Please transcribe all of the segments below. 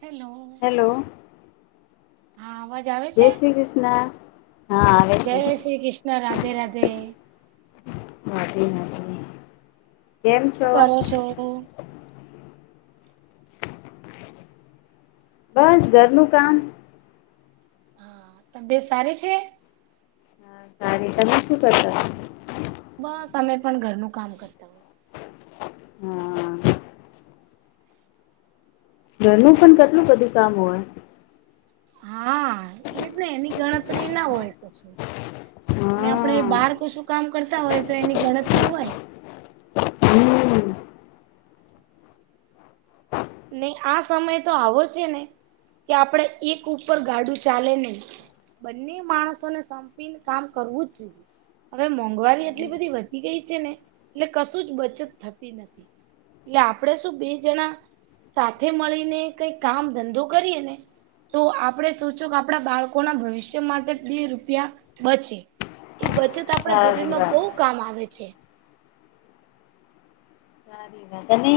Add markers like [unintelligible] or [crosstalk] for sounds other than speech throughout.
Hello. Hello. હા અવાજ આવે જય છે? શ્રી કૃષ્ણ હા. જય છે. શ્રી કૃષ્ણ રાધે રાધે. [unintelligible] શું કરો છો? બસ ઘરનું કામ. હા તબિયત સારી છે. [unintelligible] અને તમે શું કરતા બસ અમે પણ ઘરનું કામ કરતા હોય. હા આ ઘરનું પણ કેટલું બધું કામ હોય હા એજ ને એની ગણતરી ના હોય ને આપણે બહાર હા કશું કામ કરતા હોય તો એની ગણતરી હોય હમ નહી આ સમય તો આવો છે ને કે આપણે એક ઉપર ગાડું ચાલે નહી બંને માણસોને સંપીને કામ કરવું જ જોઈએ હવે મોંઘવારી એટલી બધી વધી ગઈ છે ને એટલે કશું જ બચત થતી નથી એટલે આપણે શું બે જણા સાથે મળીને કઈ કામ ધંધો કરીએ ને તો આપણે શું કે આપણા બાળકોના ભવિષ્ય માટે બે રૂપિયા બચે એ બચત આપણા [unintelligible] સારી રીરમાં વાત બહુ કામ આવે છે સારી તને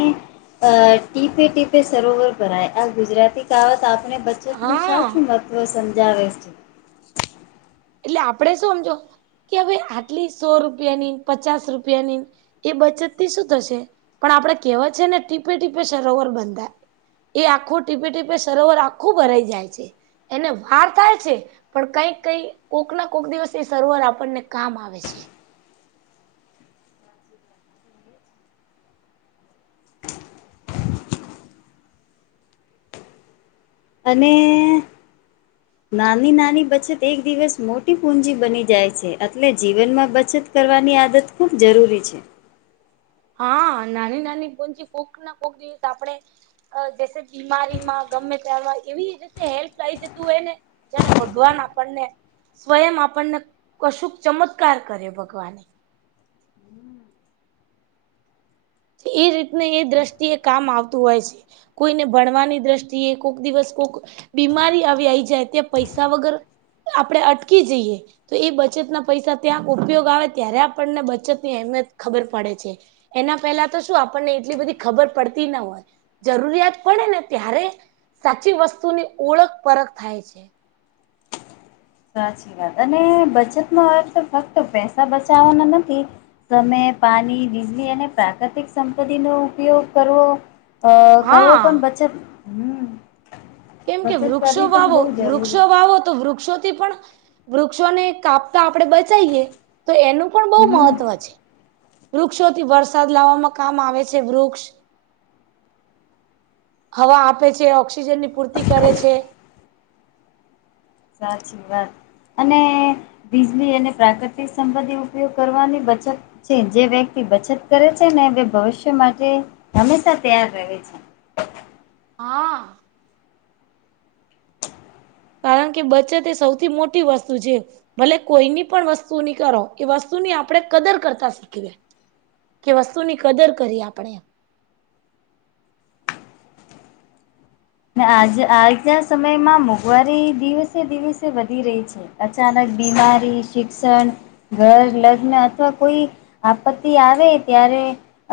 અ ટીપે ટીપે સરોવર ભરાય આ ગુજરાતી કહાવત આપને બ જેટલું હા સાચું મહત્ત્વ સમજાવે છે એટલે આપડે શું હમજો કે હવે આટલી સો રૂપિયાની પચાસ રૂપિયાની ન એ બચત થી શું થશે પણ આપડે કહેવત છે ને ટીપે ટીપે સરોવર બંધાય એ આખું ટીપે ટીપે સરોવર આખું ભરાઈ જાય છે એને વાર થાય છે પણ કઈ કઈ કોક ના કોક દિવસ એ સરોવર આપણને કામ આવે છે અને અ નાની નાની બચત એક દિવસ મોટી પૂજી બની જાય છે એટલે જીવનમાં બચત કરવાની આદત ખૂબ જરૂરી છે હા નાની નાની પૂજી કોક ના કોક દિવસ આપણે જે બીમારી માં ગમે ત એવી રીતે હેલ્પ લઇ જતું હોય ને જેને ભગવાન આપણને સ્વયં આપણને કશુંક ચમત્કાર કર્યો ભગવાને એ રીતને એ દ્રષ્ટિ એ કામ આવતું હોય છે કોઈને ભણવાની દ્રષ્ટિએ કોક દિવસ કોક બીમારી આવી આયી જાય ત પૈસા વગર આપણેે અટકી જઈએ તો એ બચતના પૈસા ત્યાં ઉપયોગ આવે ત્યારે આપણને બચત ની અહેમિયત ખબર પડે છે એના પેલા તો શું આપણને એટલી બધી ખબર પડતી ના હોય જરૂરિયાત પડે ને ત્યારે સાચી વસ્તુની ઓળખ પરખ થાય છે સાચી વાત અને બચતમાં અર્થ તો ફક્ત પૈસા બચાવવાના નથી સમય પાણી વીજળી અને પ્રાકૃતિક સંપતિ નો ઉપયોગ કરવો અ કરવો હા પણ બચત હમ કેમ કે બચત વૃક્ષો કરવી પણ વાવો બહુ વૃક્ષો જરૂરી વાવો તો વૃક્ષોથી પણ વૃક્ષોને કાપતા આપણે બચાઈએ તો એનું પણ બહુ હમ મહત્વ છે વૃક્ષોથી વરસાદ લાવવામાં કામ આવે છે વૃક્ષ હવા આપે છે ઓક્સિજન ની પૂર્તિ કરે છે સાચી વાત અને વીજળી અને પ્રાકૃતિક સંબંધી ઉપયોગ કરવાની બચત છે જે વ્યક્તિ બચત કરે છે ને એ ભવિષ્ય માટે હંમેશા તૈયાર રહે છે હા કારણ કે બચત એ સૌથી મોટી વસ્તુ છે ભલે કોઈની પણ વસ્તુ ની કરો એ વસ્તુની આપણે કદર કરતા શીખીએ કે વસ્તુની કદર કરી આપણે ને આજ આજના સમયમાં મોંઘવારી દિવસે દિવસે વધી રહી છે અચાનક બીમારી શિક્ષણ ઘર લગ્ન અથવા કોઈ આપત્તિ આવે ત્યારે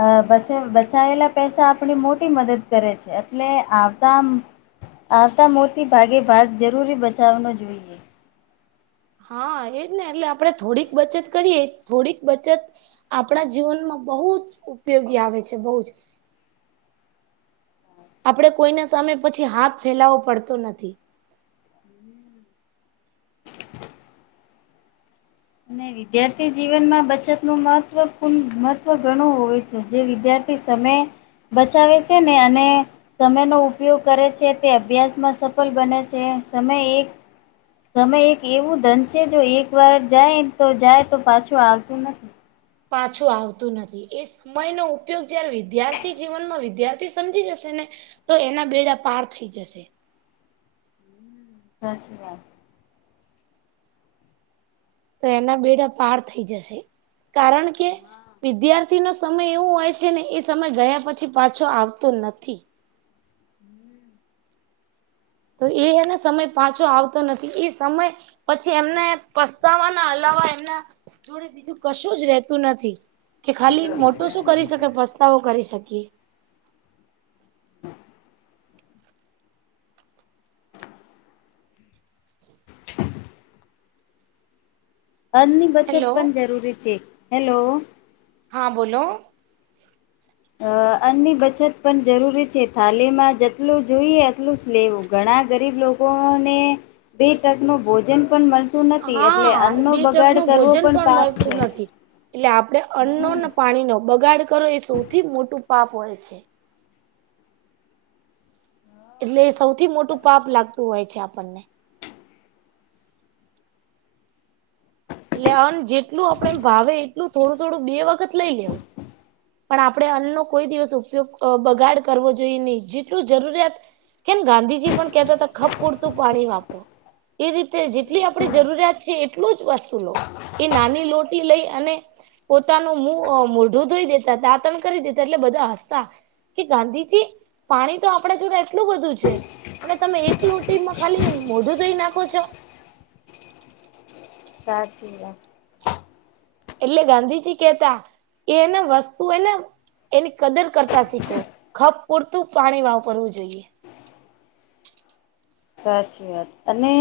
અ બચ બચાવેલા પૈસા આપણી મોટી મદદ કરે છે એટલે આવતા મોટી ભાગે ભાગ જરૂરી બચાવનો જોઈએ હા એજ ને એટલે આપડણે થોડીક બચત કરીએ થોડીક બચત આપણા જીવનમાં બહુ જ ઉપયોગી આવે છે બહુ જ આપડણે કોઈના સામે પછી હાથ ફેલાવો પડતો નથી નવી વિદ્યાર્થી જીવનમાં બચતનુંું મહત્વૂ મહત્વ ઘણું હોય છે જે વિદ્યાર્થી સમય બચાવે છે ને અને સમયનોો ઉપયોગ કરે છે તે અભ્યાસમાં સફળ બને છે સમય એક સમય એક એવું ધન છે જો એક વાર જાય તો જાય તો પાછું આવતું નથી પાછું આવતું નથી એ મયનો ઉપયોગ જયારે વિદ્યાર્થી જીવનમાં વિદ્યાર્થી સમજી જશે ને તો એના બેડા પાર થઈ જશે સાત શ્રી વા તો એના બેડા પાર થઈ જશે કારણ કે વિદ્યાર્થી ન સમય એવું હોય છે ને એ સમય ગયા પછી પાછો આવતો નથી તો એને સમય પાછો આવતો નથી એ સમય પછી એમને પસ્તાવા ના હલાવા એમના જોડે બીજું કશું જ રતું નથી કે ખાલી મોટો શું કરી શકે પસ્તાવો કરી શકીએ અનની બચત પણ હેલો જરૂરી છે હેલો હા બોલો અ અન્ની બચત પણ જરૂરી છે થાલીમાં જેટલું જોઈએ એટલું જ લેવું ઘણા ગરીબ લોકોને બે ટક ન ભોજન પણ મળ શું નથી એટલે હા અન્નો બે ટક બગાડ નું કરવો ભોજન પણ પાપ મળતું છે નથી એટલે આપડણે અન્નો હમ અનેને પાણીનોો બગાડ કરો એ સૌથી મોટું પાપ હોય છે એટલે સૌથી મોટું પાપ લાગતું હોય છે આપણને એટલે આ જેટલું આપડે ભાવે એટલું થોડું થોડું બે વખત લઈ લેવું પણ આપણે અન્નનો કોઈ દિવસ ઉપયોગ બગાડ કરવો જોઈએ નહી જેટલું જરૂરિયાત કેમ ગાંધીજી પણ કેહેતા હતા ખપ પૂરતું પાણી વાપરો એ રીતે જેટલી આપણે જરૂરિયાત છે એટલું જ વસ્તુ લો એ નાની લોટી લઈ અને પોતાનું મુ મોઢું ધોઈ દે દાતન કરી દેતા એટલે બધા હસતા કે ગાંધીજી પાણી તો આપડે જોડ એટલું બધું છે અને તમે એક લોટીમાં ખાલી મોઢું ધોઈ નાખો છો સારચીએ એટલે ગાંધીજી કેતા એને વસ્તુ એને એની કદર કરતા શીખો ખપ પૂરતું પાણી વાપરવું જોઈએ સાચી વાત અને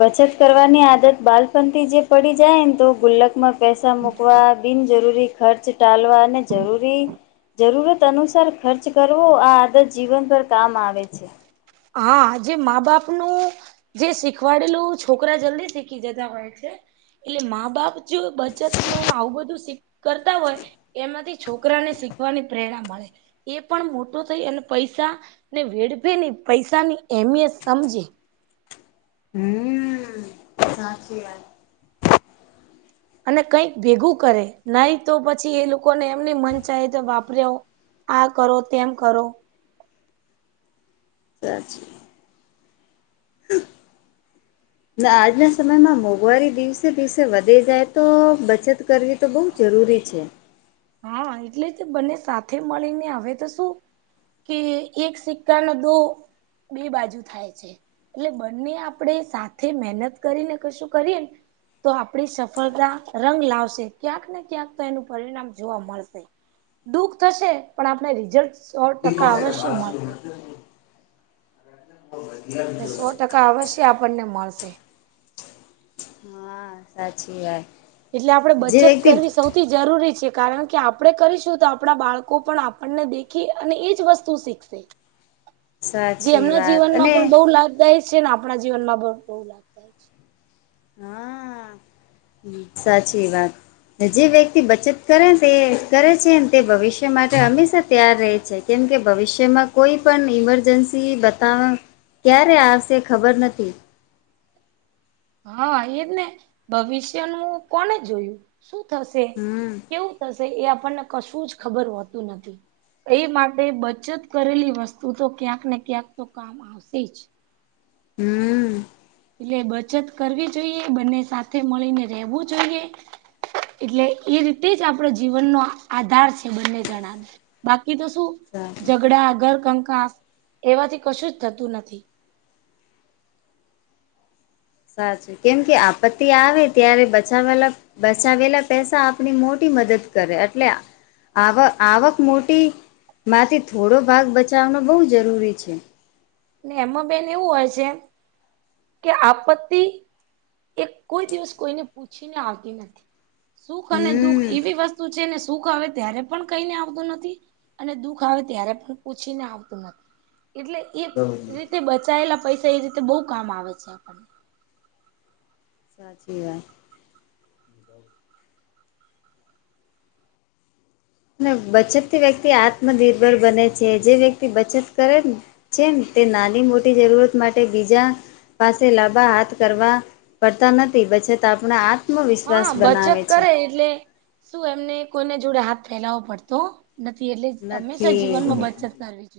બચત કરવાની આદત બાલપણ થી જે પડી જાય ને તો ગુલ્લકમાં પૈસા મુકવા બિનજરૂરી ખર્ચ ટાલવા અને જરૂરી જરૂરત અનુસાર ખર્ચ કરવો આ આદત જીવન પર કામ આવે છે હા જે મા બાપ નું જે શીખવાડેલું છોકરા જલ્દી શીખી જતા હોય છે એટલે મા બાપ જો બચત નુંને આવું બધું શીખ કરતા હોય એમાંથી છોકરાને શીખવાની પ્રેરણા મળે એ પણ મોટો થઈ અને પૈસા ને વેડફે ને પૈસાની અમિયત સમજે. હમ. સાચી વાત. અને કઈક ભેગું કરે નઈ તો પછી એ લોકોને એમની મન ચાહે તો વાપર્યા આ કરો તેમ કરો. સાચી વાત. ના આજના સમયમાં મોંઘવારી દિવસે દિવસે વધી જાય તો બચત કરવી તો બઉ જરૂરી છે. હા એટલે જ બંને સાથે મળીને હવે તો શું. કે એક સિક્કા ન દો બે બાજુ થાય છે. એટલે બંને આપણે સાથે મહેનત કરીને કશું કરીએ ને તો આપડી સફળતા રંગ લાવશે ક્યાંક ને ક્યાંક તો એનું પરિણામ જોવા મળશે દુઃખ થશે પણ આપને રિઝલ્ટ સો ટકા અવશ્ય મળશે. એ સો ટકા અવશ્ય આપણને મળશે. હા. સાચી વાત. એટલે આપણે જે બચત વ્યક્તિ કરવી સૌથી સથી જરૂરી છે કારણ કે આપણે કરીશું તો આપણા બાળકો પણ આપણને દેખી અને એ જ વસ્તુ શીખશે. [inaudible] જે એમના વાત જીવનમાં અને પણ બહુ લાભદાય છે ને આપણા જીવનમાં પણ બહુ લાભ હા સાચી વાત. જે વ્યક્તિ બચત કરે તે કરે છે ને તે ભવિષ્ય માટે હંમેશા તૈયાર રહે છે. કેમ કે ભવિષ્યમાં કોઈ પણ ઈમરજન્સી બતાવા ક્યારે આવશે ખબર નથી. હા એજ ને ભવિષ્ય નું કોને જોયું. શું થશે હમ કેવું થશે એ આપણને કશું જ ખબર હોતું નથી. એ માટે બચત કરેલી વસ્તુ તો ક્યાંકને ક્યાંક તો કામ આવશે જ. હમ. એટલે બચત કરવી જોઈએ બંને સાથે મળીને રહેવું જોઈએ. એટલે એ રીતે જ આપડો જીવનનો આધાર છે બંને જણાને બાકી તો શું સારું ઝઘડા ઘર કંકાાસ એવાથી કશું જ થતું નથી. સાચું કેમ કે આપત્તિ આવે ત્યારે બચા વાલા બચાવેલા પૈસા આપણી મોટી મદદ કરે એટલે આવક આવક મોટીમાંથી થોડો ભાગ બચાવનો બહુ જરૂરી છે. એમાં બેન એવું હોય છેમ કે આપત્તિ એ કોઈ દિવસ કોઈને પૂછીને આવતી નથી સુખ અને દુઃખ હમ એવી વસ્તુઓ છે ને સુખ આવે ત્યારે પણ કઈને આવતું નથી. અને દુઃખ આવે ત્યારે પણ પૂછીને આવતું નથી એટલે એ રીતે બચાયેલા પૈસા એ રીતે બહુ કામ આવે છે આપણને. સાચી વાત. ને બચત થી વ્યક્તિ આત્મનિર્ભર બને છે જે વ્યક્તિ બચત કરે ને છેમ તે નાની મોટી જરૂરત માટે બીજા પાસે લાંબા હાથ કરવા પડતા નથી બચત આપણા હાથ હા બચત કરે એટલે શું એમને કોઈને જોડે હાથ ફેલાવવો પડતો. નથી એટલે હંમેશા નથી જીવનમાં બચત કરવી જોઈએ.